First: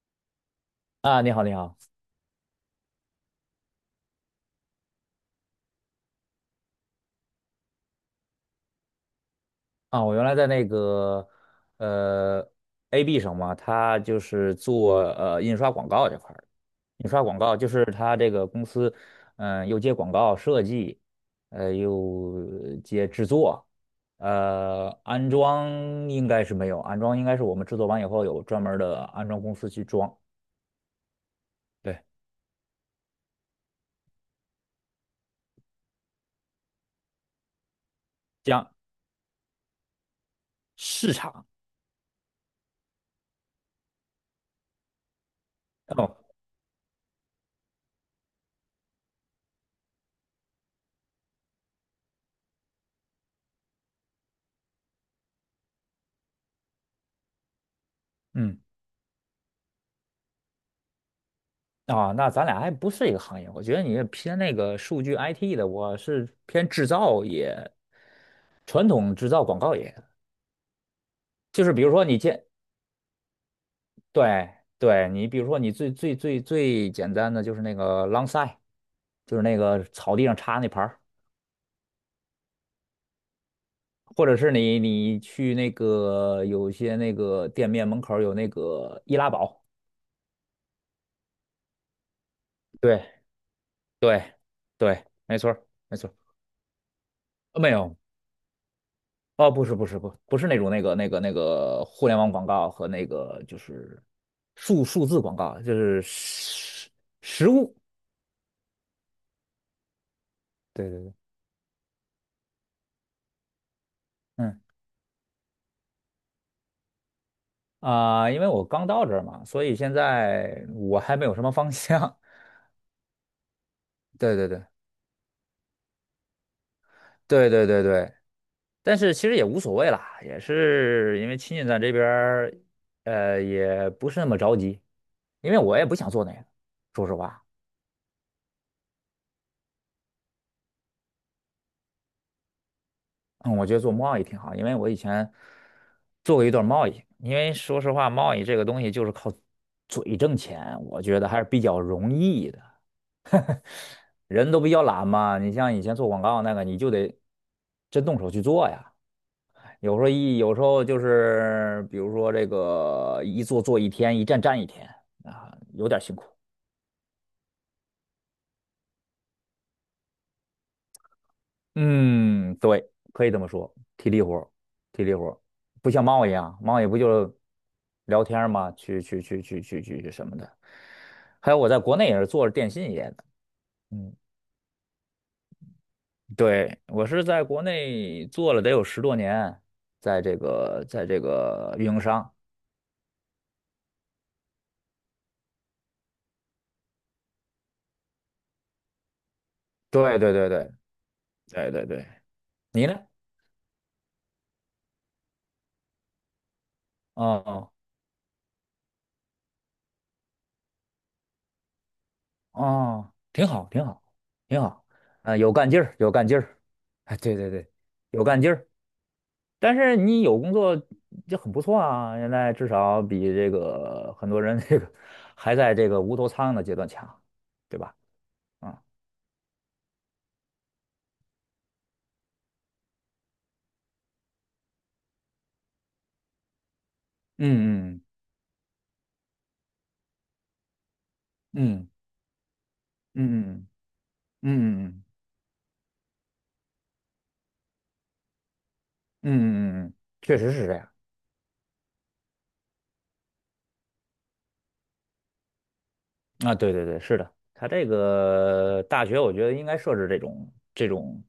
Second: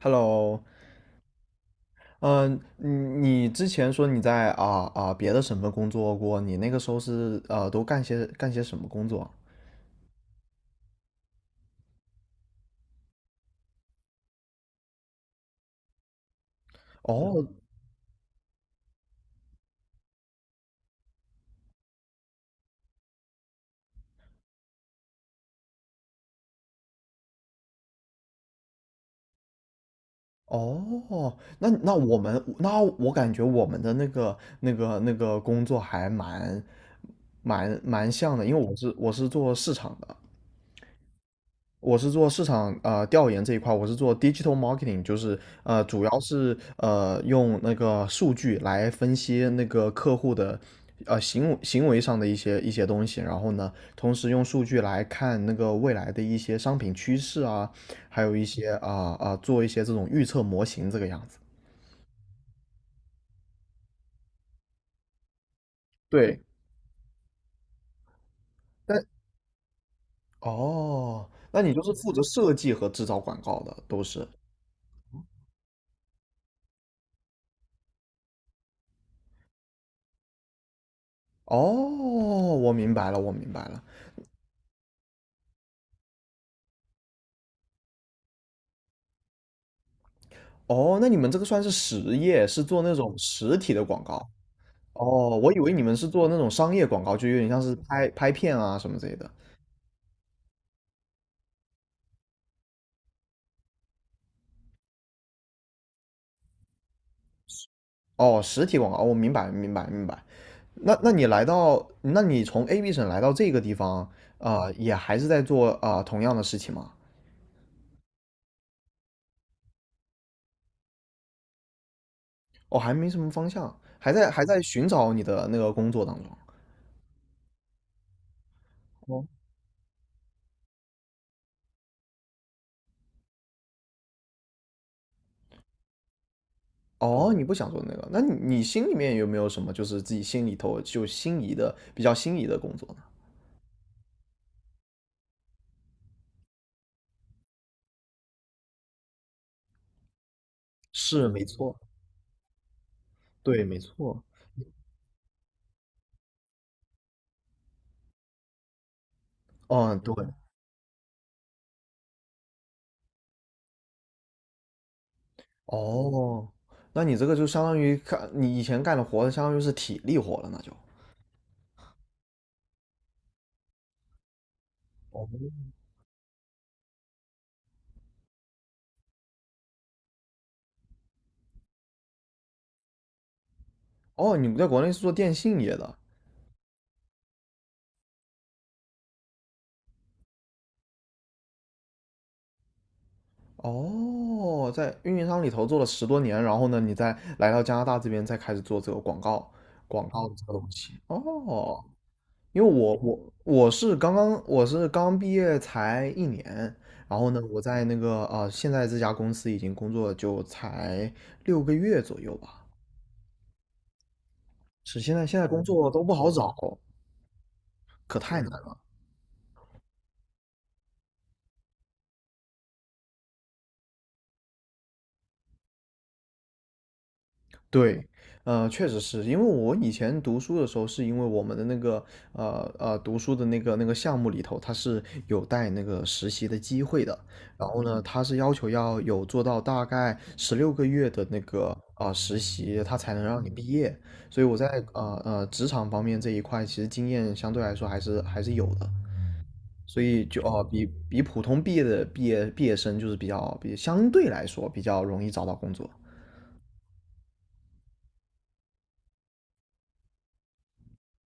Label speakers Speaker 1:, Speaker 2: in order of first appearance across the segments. Speaker 1: Hello，
Speaker 2: 啊，你好，你好
Speaker 1: 嗯，你之前说你在别的省份工作过，你那个时候是都干些什么工作？
Speaker 2: 啊！我原来在那个呃 AB 上嘛，他就是做印刷广告这块儿的，印刷广
Speaker 1: 哦
Speaker 2: 告就是他这个公司，嗯、又接广告设计，又接制作，安装应该是没有，安装应该是我们制作完以后有专门儿的安装公司去装，
Speaker 1: 哦，那那
Speaker 2: 对，
Speaker 1: 我们那我感觉我们的那个工作还蛮像的，因为
Speaker 2: 将
Speaker 1: 我是做市场的。
Speaker 2: 市场
Speaker 1: 我是做市场啊、调研这一块，我是做 digital marketing，就是主
Speaker 2: 哦，
Speaker 1: 要是用那个数据来分析那个客户的行为上的一些东西，然后呢，同时用数据来看那个未来的一些商品趋势啊，还有一
Speaker 2: 嗯。
Speaker 1: 些做一些这种预测模型这个样子。
Speaker 2: 啊，那咱俩还不是一个行业，我觉得你是偏那个数据 IT 的，我是
Speaker 1: 对，
Speaker 2: 偏制造业，传
Speaker 1: 但
Speaker 2: 统制造广告业，
Speaker 1: 哦，那
Speaker 2: 就
Speaker 1: 你
Speaker 2: 是
Speaker 1: 就
Speaker 2: 比如
Speaker 1: 是
Speaker 2: 说
Speaker 1: 负
Speaker 2: 你
Speaker 1: 责
Speaker 2: 见，
Speaker 1: 设计和制造广告的，都是。
Speaker 2: 对对，你比如说你最简单的就是那个 lawn sign，就是那个草地上插那牌儿，
Speaker 1: 哦，我明白了，我明白了。
Speaker 2: 或者是你去那个有些那个店面门口儿有那个易拉宝，
Speaker 1: 哦，那你们这个算是实业，是做那
Speaker 2: 对
Speaker 1: 种实体的广
Speaker 2: 对
Speaker 1: 告。
Speaker 2: 对，
Speaker 1: 哦，
Speaker 2: 没错
Speaker 1: 我以
Speaker 2: 儿
Speaker 1: 为你们
Speaker 2: 没
Speaker 1: 是
Speaker 2: 错儿
Speaker 1: 做那种商业广告，就有点像
Speaker 2: 没
Speaker 1: 是
Speaker 2: 有
Speaker 1: 拍拍片啊什么之类的。
Speaker 2: 哦，不是那种那个互联网广告和那个就是数字广告，就是实物。
Speaker 1: 哦，实体广告，哦我、明白，明白，明白。
Speaker 2: 对对对，
Speaker 1: 那你从 AB 省来到这个地方，啊、
Speaker 2: 嗯
Speaker 1: 也还是在做啊、同样的事情吗？
Speaker 2: 啊、因为我刚到这儿嘛，所以现在我还没有什么方向。
Speaker 1: 哦，还没什么方向，还在
Speaker 2: 对
Speaker 1: 还
Speaker 2: 对
Speaker 1: 在
Speaker 2: 对
Speaker 1: 寻找你的那个工作当中。
Speaker 2: 对对对对，但是其
Speaker 1: 哦，
Speaker 2: 实也无所谓啦，也是因为亲戚在这边儿也不是那么着急，因为我也不想做那个，说实
Speaker 1: 哦，
Speaker 2: 话。
Speaker 1: 你不想做那个，那你心里面有没有什么就是自己心里头就心仪的比较心仪的工作呢？
Speaker 2: 嗯，我觉得做贸易挺好，因为我以前做过一段贸易。因为说实话，贸易这个东西就是靠嘴挣钱，我觉得
Speaker 1: 是，
Speaker 2: 还
Speaker 1: 没
Speaker 2: 是比
Speaker 1: 错。
Speaker 2: 较容易的。
Speaker 1: 对，没错。
Speaker 2: 人都比较懒嘛，你像以前做广告那个，你就得真动手去做呀。有
Speaker 1: 哦，
Speaker 2: 时候
Speaker 1: 对，
Speaker 2: 有时候就是，比如说这个一做做一天，一站站一天啊，有点辛苦。
Speaker 1: 哦，那你这个就相当于干你以前干的活，相当于是体力活了，那就。
Speaker 2: 嗯，对，可以这么说，体力活儿体力活
Speaker 1: 哦，
Speaker 2: 儿不像猫一样，猫也不就聊天儿嘛，去去去去去去去什么的。还有我在国内也是做着电信业的，嗯，
Speaker 1: 哦，你在国内是做电信业的。
Speaker 2: 对，我是在国内做了得有十多年，在这个在这个运营商，
Speaker 1: 哦，在运营商里头做了10多年，然后呢，你再来到加拿大这边，再开始做这个广告，广
Speaker 2: 对
Speaker 1: 告
Speaker 2: 对
Speaker 1: 的这
Speaker 2: 对
Speaker 1: 个东
Speaker 2: 对
Speaker 1: 西。
Speaker 2: 对
Speaker 1: 哦，
Speaker 2: 对对，
Speaker 1: 因为
Speaker 2: 你呢？
Speaker 1: 我是刚毕业才1年，然后呢，我
Speaker 2: 哦
Speaker 1: 在那个现在这家公司已经工作就才六个月左右吧，
Speaker 2: 哦，挺好挺好挺好，
Speaker 1: 是现在
Speaker 2: 啊、
Speaker 1: 现在
Speaker 2: 有
Speaker 1: 工
Speaker 2: 干劲
Speaker 1: 作
Speaker 2: 儿
Speaker 1: 都
Speaker 2: 有
Speaker 1: 不
Speaker 2: 干
Speaker 1: 好
Speaker 2: 劲
Speaker 1: 找，
Speaker 2: 儿，哎，对对对，
Speaker 1: 可
Speaker 2: 有
Speaker 1: 太
Speaker 2: 干
Speaker 1: 难
Speaker 2: 劲儿。
Speaker 1: 了。
Speaker 2: 但是你有工作就很不错啊，现在至少比这个很多人这个还在这个无头苍蝇的阶段强，对吧？
Speaker 1: 对，
Speaker 2: 啊，
Speaker 1: 确实是因为我以前读书的时候，是因为我们的那个读书的那个项目里头，它是有带那个实习的机会的。然后
Speaker 2: 嗯
Speaker 1: 呢，
Speaker 2: 嗯
Speaker 1: 它是要求要有做到大概16个月的那个
Speaker 2: 嗯
Speaker 1: 啊、实习，它才能让你毕
Speaker 2: 嗯嗯
Speaker 1: 业。所以我在
Speaker 2: 嗯嗯嗯
Speaker 1: 职场方面这一块，其实经验相对来说还是有的。
Speaker 2: 嗯嗯嗯，嗯
Speaker 1: 所以
Speaker 2: 确实
Speaker 1: 哦，
Speaker 2: 是这
Speaker 1: 比
Speaker 2: 样。
Speaker 1: 比普通毕业的毕业毕业生就是比较比相对来说比较容易找到工作，
Speaker 2: 啊，对对对，是的，他这个大学我觉得应该设置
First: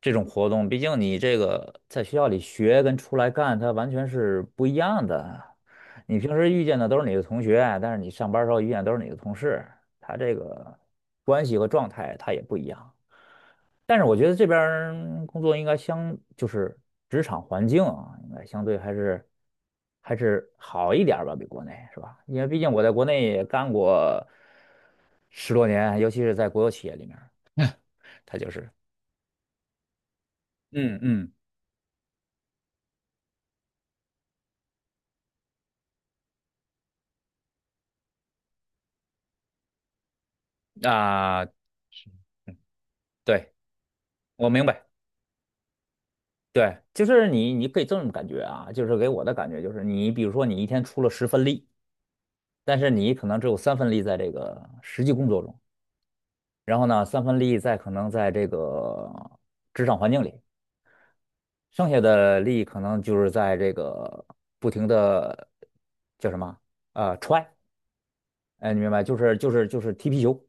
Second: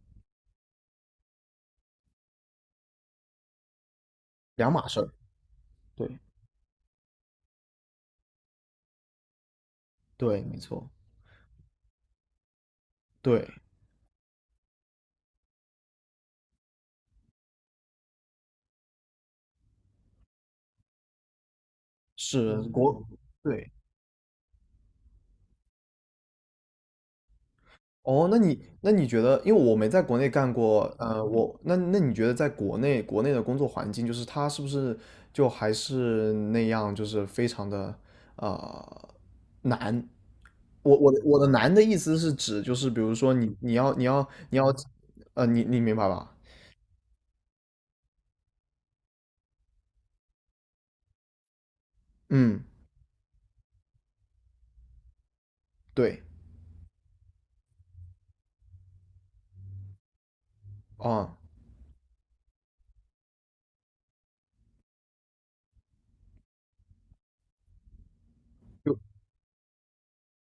Speaker 2: 这种活动，毕竟你这个在学校里学跟出来干，它完全是不
Speaker 1: 两
Speaker 2: 一
Speaker 1: 码事
Speaker 2: 样
Speaker 1: 儿。
Speaker 2: 的。
Speaker 1: 对
Speaker 2: 你平时遇见的都是你的同学，但是你上班儿时候遇见都是你的同事，他这
Speaker 1: 对，没
Speaker 2: 个
Speaker 1: 错，
Speaker 2: 关系和状态他也不一样。
Speaker 1: 对
Speaker 2: 但是我觉得这边儿工作应该相，就是职场环境啊，应该相对还是好一点儿吧，比国内是吧？因为毕
Speaker 1: 是
Speaker 2: 竟我在
Speaker 1: 国
Speaker 2: 国内也
Speaker 1: 对
Speaker 2: 干过十多年，尤其是在国有企业里面
Speaker 1: 哦。
Speaker 2: 他
Speaker 1: 那
Speaker 2: 就
Speaker 1: 你
Speaker 2: 是
Speaker 1: 那你觉得，因为我没在国内干过，
Speaker 2: 嗯嗯
Speaker 1: 我那那你觉得在国内的工作环境，就是它是不是就还是那样，就是非常的呃难？我我的我
Speaker 2: 啊，
Speaker 1: 的难的意思是指就是比如说
Speaker 2: 对，
Speaker 1: 你你要你要
Speaker 2: 我
Speaker 1: 你
Speaker 2: 明
Speaker 1: 要
Speaker 2: 白，
Speaker 1: 你明白吧？
Speaker 2: 对，就是你可以这么感觉啊，就是给我的感觉就是你比如说你一天出了十分力，
Speaker 1: 嗯，
Speaker 2: 但是你可能只有三分力在这个实际工作中，
Speaker 1: 对，
Speaker 2: 然后呢三分力在可能在这个职场环境里。
Speaker 1: 啊，
Speaker 2: 剩下的力可能就是在这个不停的叫什么踹，哎，你明
Speaker 1: 就
Speaker 2: 白？就是踢皮球，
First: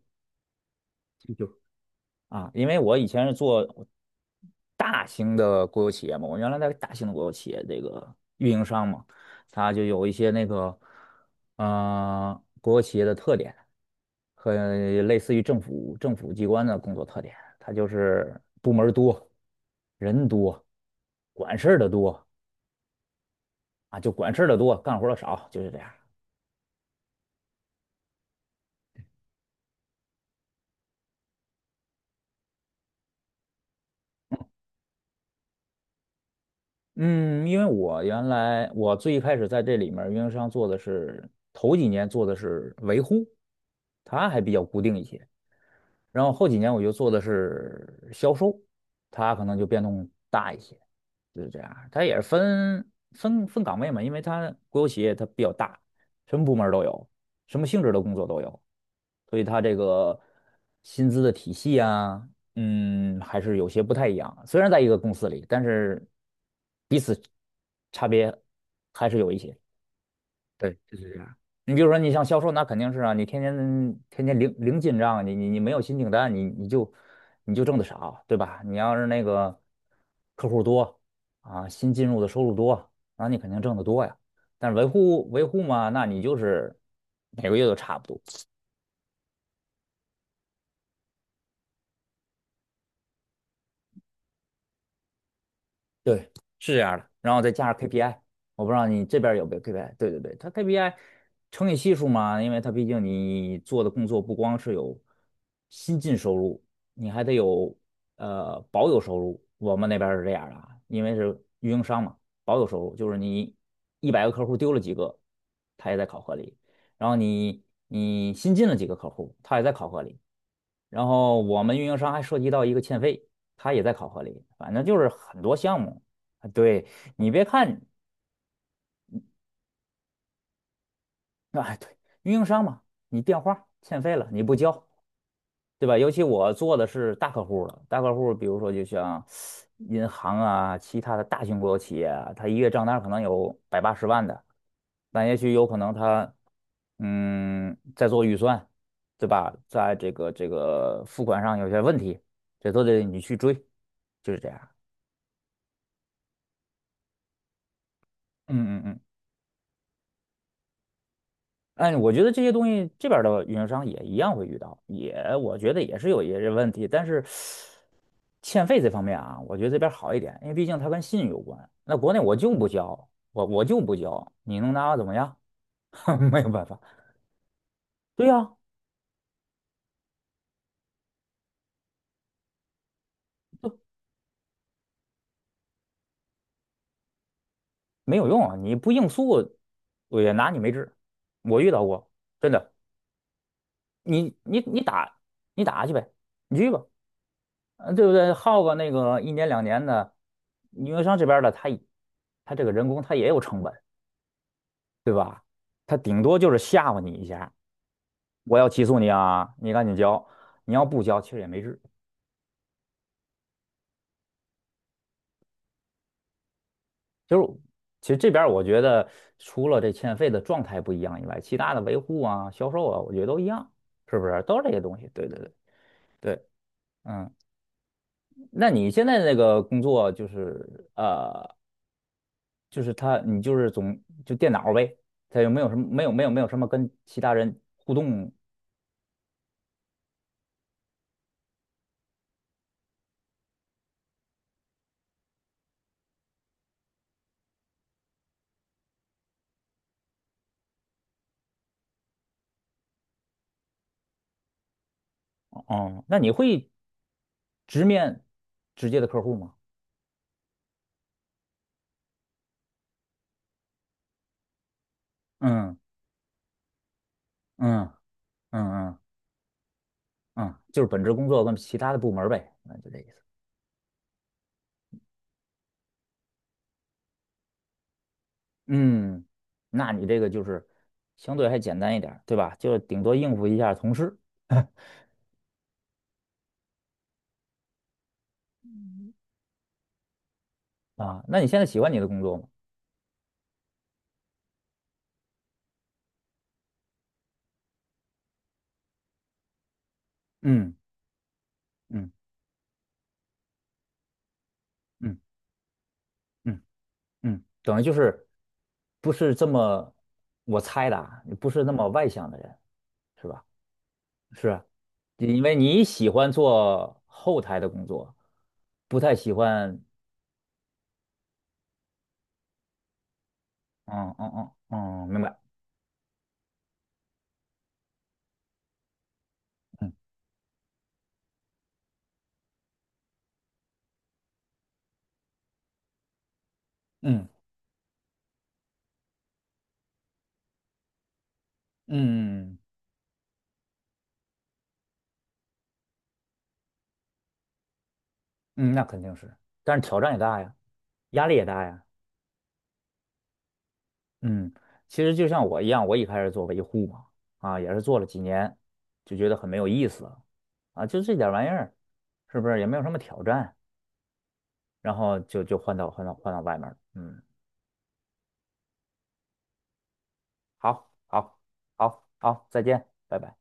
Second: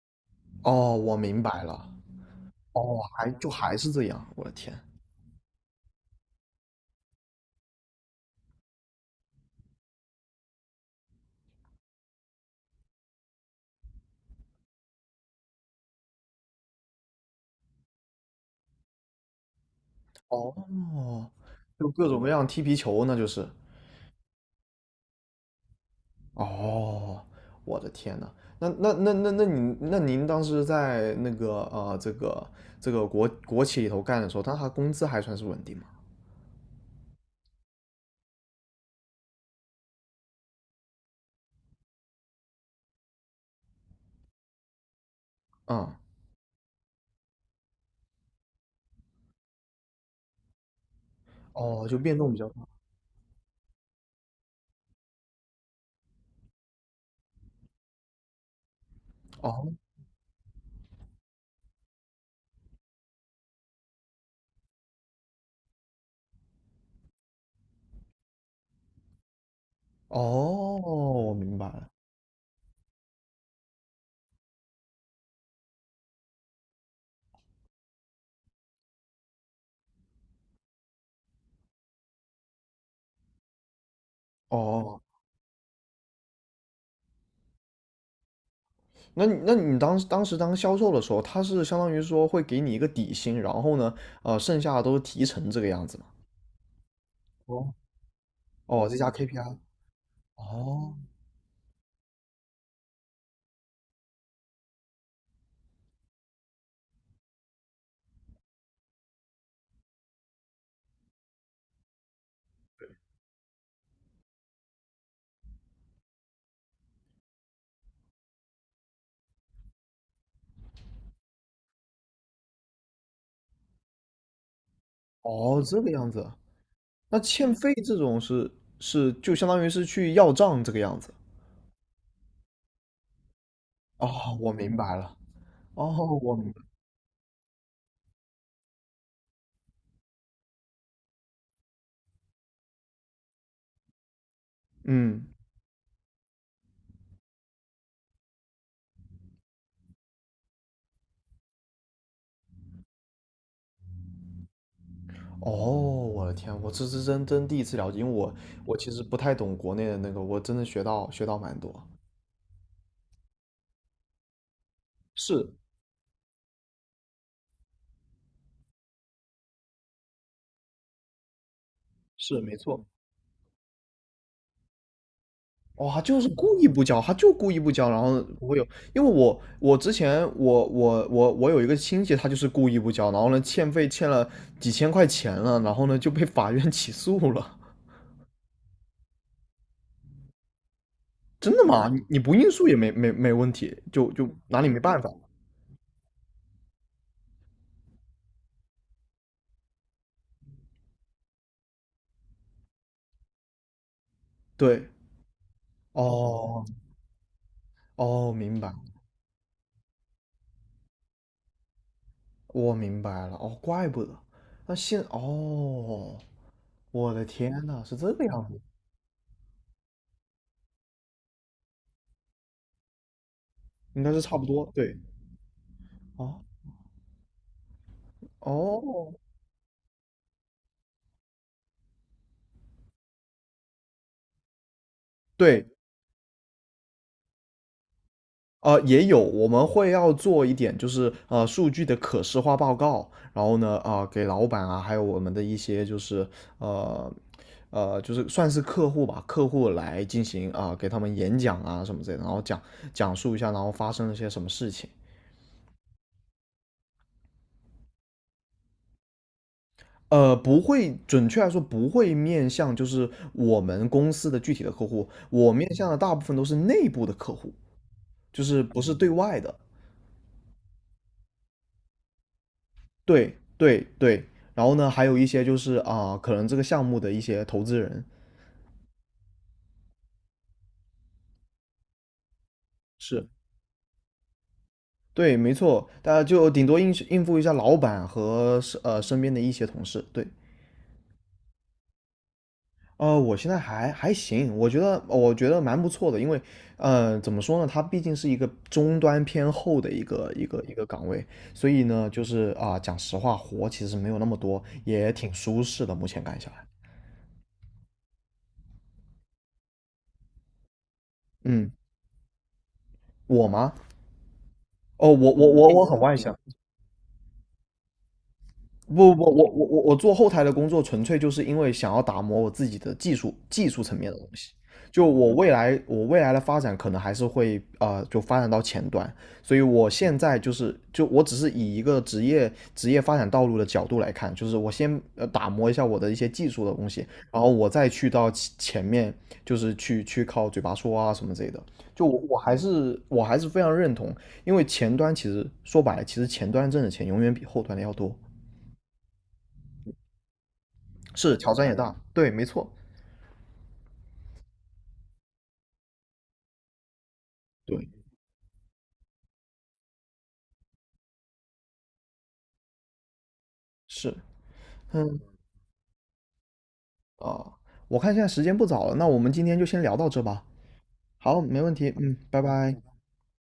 Speaker 1: 哦，我
Speaker 2: 踢皮
Speaker 1: 明
Speaker 2: 球
Speaker 1: 白了，
Speaker 2: 啊！因为我
Speaker 1: 哦，
Speaker 2: 以前是
Speaker 1: 就还
Speaker 2: 做
Speaker 1: 是这样，我的天，
Speaker 2: 大型的国有企业嘛，我原来在大型的国有企业这个运营商嘛，它就有一些那个国有企业的特点和类似于政府机关的工作特点，它就是部门儿多，人多，
Speaker 1: 哦，
Speaker 2: 管事儿的
Speaker 1: 就各种
Speaker 2: 多。
Speaker 1: 各样踢皮球，那就是。
Speaker 2: 啊，就管事儿的多，干活儿的少，就是这样。
Speaker 1: 哦，我的天呐，那您当时在这个国企里头干的时候，那他工资还算是稳定吗？
Speaker 2: 嗯，因为我原来我最一开始在这里面儿运营商做的是头几年做的是维护，它还比较固定一些。
Speaker 1: 嗯，
Speaker 2: 然后后几年我就做的是销售，它可能就变动大一些，就是这样。
Speaker 1: 哦，就
Speaker 2: 它也
Speaker 1: 变
Speaker 2: 是
Speaker 1: 动比较大，
Speaker 2: 分岗位嘛，因为它国有企业它比较大，什么部门儿都有，什么性质的工作都有，所以它
Speaker 1: 哦
Speaker 2: 这个薪资的体系啊，嗯，还是有些不太一样。虽然在一个公司里，但是彼此差别还是有一些。对，
Speaker 1: 哦，
Speaker 2: 就是这
Speaker 1: 我
Speaker 2: 样。
Speaker 1: 明白
Speaker 2: 你比
Speaker 1: 了，
Speaker 2: 如说，你像销售，那肯定是啊，你天天零零进账，你没有新订单，你就挣的少，对吧？你要是那个客户多啊，新进入的收入多，那你肯定挣得多呀。但是维
Speaker 1: 哦。
Speaker 2: 护维护嘛，那你就是每个月都差不多。
Speaker 1: 那你当时当销售的时候，他是相当于说会给你一个底薪，然后呢，剩下的都是提成这个样子嘛？
Speaker 2: 对，是这样的。然后再加
Speaker 1: 哦，
Speaker 2: 上 KPI，我不知道
Speaker 1: 哦，再
Speaker 2: 你
Speaker 1: 加
Speaker 2: 这边有没
Speaker 1: KPI。
Speaker 2: 有 KPI。对对对，它
Speaker 1: 哦
Speaker 2: KPI 乘以系数嘛，因为它毕竟你做的工作不光是有新进收入，你还得有保有收入。我们那边是这样的啊，因为是运营商嘛，保有收入就是你100个客户丢了几个，它也在考核里；然后你新进了几个客户，它也在考核里。然后我们运营商还涉及到一个欠费，它也在考核里，反正就是很多
Speaker 1: 哦，
Speaker 2: 项
Speaker 1: 这个
Speaker 2: 目。
Speaker 1: 样子。
Speaker 2: 啊，对，
Speaker 1: 那
Speaker 2: 你别
Speaker 1: 欠费
Speaker 2: 看，
Speaker 1: 这种是就相当于是去要账这个样子。
Speaker 2: 啊，对，运营商嘛，你电话欠费了，
Speaker 1: 哦，
Speaker 2: 你
Speaker 1: 我
Speaker 2: 不
Speaker 1: 明
Speaker 2: 交，
Speaker 1: 白了。
Speaker 2: 对
Speaker 1: 哦，
Speaker 2: 吧？尤其
Speaker 1: 我明
Speaker 2: 我
Speaker 1: 白。
Speaker 2: 做的是大客户了，大客户，比如说就像银行啊，其他的大型国有企业啊，它一月账单可能有百八十万的，但
Speaker 1: 嗯，
Speaker 2: 也许有可能他嗯，在做预算，对吧？在这个这个付款上有些问题，这都得你去追，就是这样。
Speaker 1: 哦，我的天，我这是真第一次了解，因为我
Speaker 2: 嗯
Speaker 1: 我
Speaker 2: 嗯
Speaker 1: 其
Speaker 2: 嗯，
Speaker 1: 实不太懂国内的那个，我真的学到蛮多。
Speaker 2: 哎，我觉得这些东西这边儿的运营商也一样会遇到，也
Speaker 1: 是
Speaker 2: 我觉得也是有一些问题，但是欠费这方面啊，我觉得这边儿好一点，因为毕竟它跟信用有关。那国内我
Speaker 1: 是，
Speaker 2: 就
Speaker 1: 没
Speaker 2: 不
Speaker 1: 错。
Speaker 2: 交，我就不交，你能拿我怎么样？
Speaker 1: 哦，他就 是
Speaker 2: 没有
Speaker 1: 故
Speaker 2: 办
Speaker 1: 意
Speaker 2: 法，
Speaker 1: 不交，他就故意不交，然后
Speaker 2: 对
Speaker 1: 不
Speaker 2: 呀、
Speaker 1: 会有，因为我我之前我我我我有一个亲戚，他就是故意不交，然后呢欠费欠了几千块钱了，然后呢就被法院 起诉了。
Speaker 2: 没有用啊，你不应诉，我也拿你没治。
Speaker 1: 真
Speaker 2: 我
Speaker 1: 的
Speaker 2: 遇到
Speaker 1: 吗？你
Speaker 2: 过，
Speaker 1: 你不应
Speaker 2: 真
Speaker 1: 诉
Speaker 2: 的，
Speaker 1: 也没问题，就
Speaker 2: 你你
Speaker 1: 拿你没
Speaker 2: 你
Speaker 1: 办法。
Speaker 2: 打你打去呗，你去吧，嗯，对不对？耗个那个一年两年的，运营商这边儿的他也他这个人工他也有成本，
Speaker 1: 对，
Speaker 2: 他顶多就是
Speaker 1: 哦
Speaker 2: 吓唬你一下，
Speaker 1: 哦，
Speaker 2: 我
Speaker 1: 明
Speaker 2: 要
Speaker 1: 白，
Speaker 2: 起诉你啊，你赶紧交，你要不交其实也没事。
Speaker 1: 我明白了，哦，怪不得，哦，我的
Speaker 2: 就是
Speaker 1: 天呐，是
Speaker 2: 其
Speaker 1: 这
Speaker 2: 实
Speaker 1: 个
Speaker 2: 这边
Speaker 1: 样
Speaker 2: 儿
Speaker 1: 子，
Speaker 2: 我觉得除了这欠费的状态不一样以外，其他的维护啊、销售啊，我觉得都一样，
Speaker 1: 应该是
Speaker 2: 是不
Speaker 1: 差
Speaker 2: 是？
Speaker 1: 不
Speaker 2: 都是这
Speaker 1: 多，
Speaker 2: 些
Speaker 1: 对，
Speaker 2: 东西。对对对
Speaker 1: 哦
Speaker 2: 对，嗯。那你现
Speaker 1: 哦，
Speaker 2: 在那个工作就是就是他，你就是总就电脑呗，他有没
Speaker 1: 对。
Speaker 2: 有什么没有没有没有什么跟其他人互动？
Speaker 1: 也有，我们会要做一点，就是数据的可视化报告，然后呢，啊、给老板啊，还有我们的一些就是呃就是算是客户吧，客户来进行啊、给他们演讲啊什么之类的，然后讲述一下，然后发生了些什么事情。
Speaker 2: 哦，那你会直面直接的客户吗？
Speaker 1: 不会，准确来说不会面向就是我们公司的具体的客户，我面
Speaker 2: 嗯
Speaker 1: 向的大部分都是内部的客户，
Speaker 2: 嗯
Speaker 1: 就是不
Speaker 2: 嗯
Speaker 1: 是
Speaker 2: 嗯
Speaker 1: 对外的。
Speaker 2: 嗯，就是本职工作跟其他的部门儿呗，那就这意思。
Speaker 1: 对对对，然后呢，还有一些就是啊，可能这个项目的一些投资人，
Speaker 2: 嗯，那你这个就是相对还简单一点儿对吧？就顶多
Speaker 1: 是，
Speaker 2: 应付一下同事
Speaker 1: 对，没错，大家就顶多应付一下老板和身边的一些同事。对，
Speaker 2: 啊。那你现在喜欢你的工作吗？
Speaker 1: 我现在还行，我觉得蛮不错的，因为怎么说呢，它毕竟是一个终端偏后的一个一个一
Speaker 2: 嗯
Speaker 1: 个岗位，所以呢，
Speaker 2: 嗯
Speaker 1: 就是啊、讲实话，活其实没有那么多，也
Speaker 2: 嗯
Speaker 1: 挺舒适的，目前干下
Speaker 2: 嗯
Speaker 1: 来。
Speaker 2: 嗯，嗯等于就是不是这么我猜的啊，你不是
Speaker 1: 嗯，
Speaker 2: 那么外向的人。是吧？
Speaker 1: 我吗？
Speaker 2: 是啊，
Speaker 1: 哦，我
Speaker 2: 因
Speaker 1: 我
Speaker 2: 为
Speaker 1: 我
Speaker 2: 你
Speaker 1: 我很
Speaker 2: 喜
Speaker 1: 外
Speaker 2: 欢
Speaker 1: 向。
Speaker 2: 做后台的工作，不
Speaker 1: 不
Speaker 2: 太
Speaker 1: 不，不，
Speaker 2: 喜
Speaker 1: 我我
Speaker 2: 欢，
Speaker 1: 我我做后台的工作，纯粹就是因为想要打磨我自己的技术层面
Speaker 2: 嗯
Speaker 1: 的东
Speaker 2: 嗯嗯
Speaker 1: 西。就
Speaker 2: 嗯，明
Speaker 1: 我
Speaker 2: 白，
Speaker 1: 未来我未来的发展，可能还是会就发展到前端。所以我
Speaker 2: 嗯
Speaker 1: 现在就我只是以一个职业发展道路的角度来看，就是我先打磨一下我的一些技术的东西，
Speaker 2: 嗯
Speaker 1: 然后我再去到其前面，就是去靠嘴巴说啊什么之类的。就我我还
Speaker 2: 嗯
Speaker 1: 是我还是非常认同，因为前端其实说白了，其实前端挣的钱永远比后端的要多。
Speaker 2: 嗯，那肯定是，但是挑战也大呀，压
Speaker 1: 是
Speaker 2: 力也
Speaker 1: 挑
Speaker 2: 大
Speaker 1: 战也
Speaker 2: 呀，
Speaker 1: 大，对，没错，
Speaker 2: 嗯，其实就像我一样，我一开始做维护嘛，啊，也是
Speaker 1: 对，
Speaker 2: 做了几年，就觉得很没有意思了，啊，就这点玩意儿，是不是也没有什么挑战，
Speaker 1: 是，
Speaker 2: 然后
Speaker 1: 嗯，
Speaker 2: 就换到外面了，嗯，
Speaker 1: 啊，我看现在时间不早了，那我们今天就先聊到这吧。
Speaker 2: 好，好，
Speaker 1: 好，没问题，
Speaker 2: 好，
Speaker 1: 嗯，拜
Speaker 2: 好，再
Speaker 1: 拜。
Speaker 2: 见，拜拜。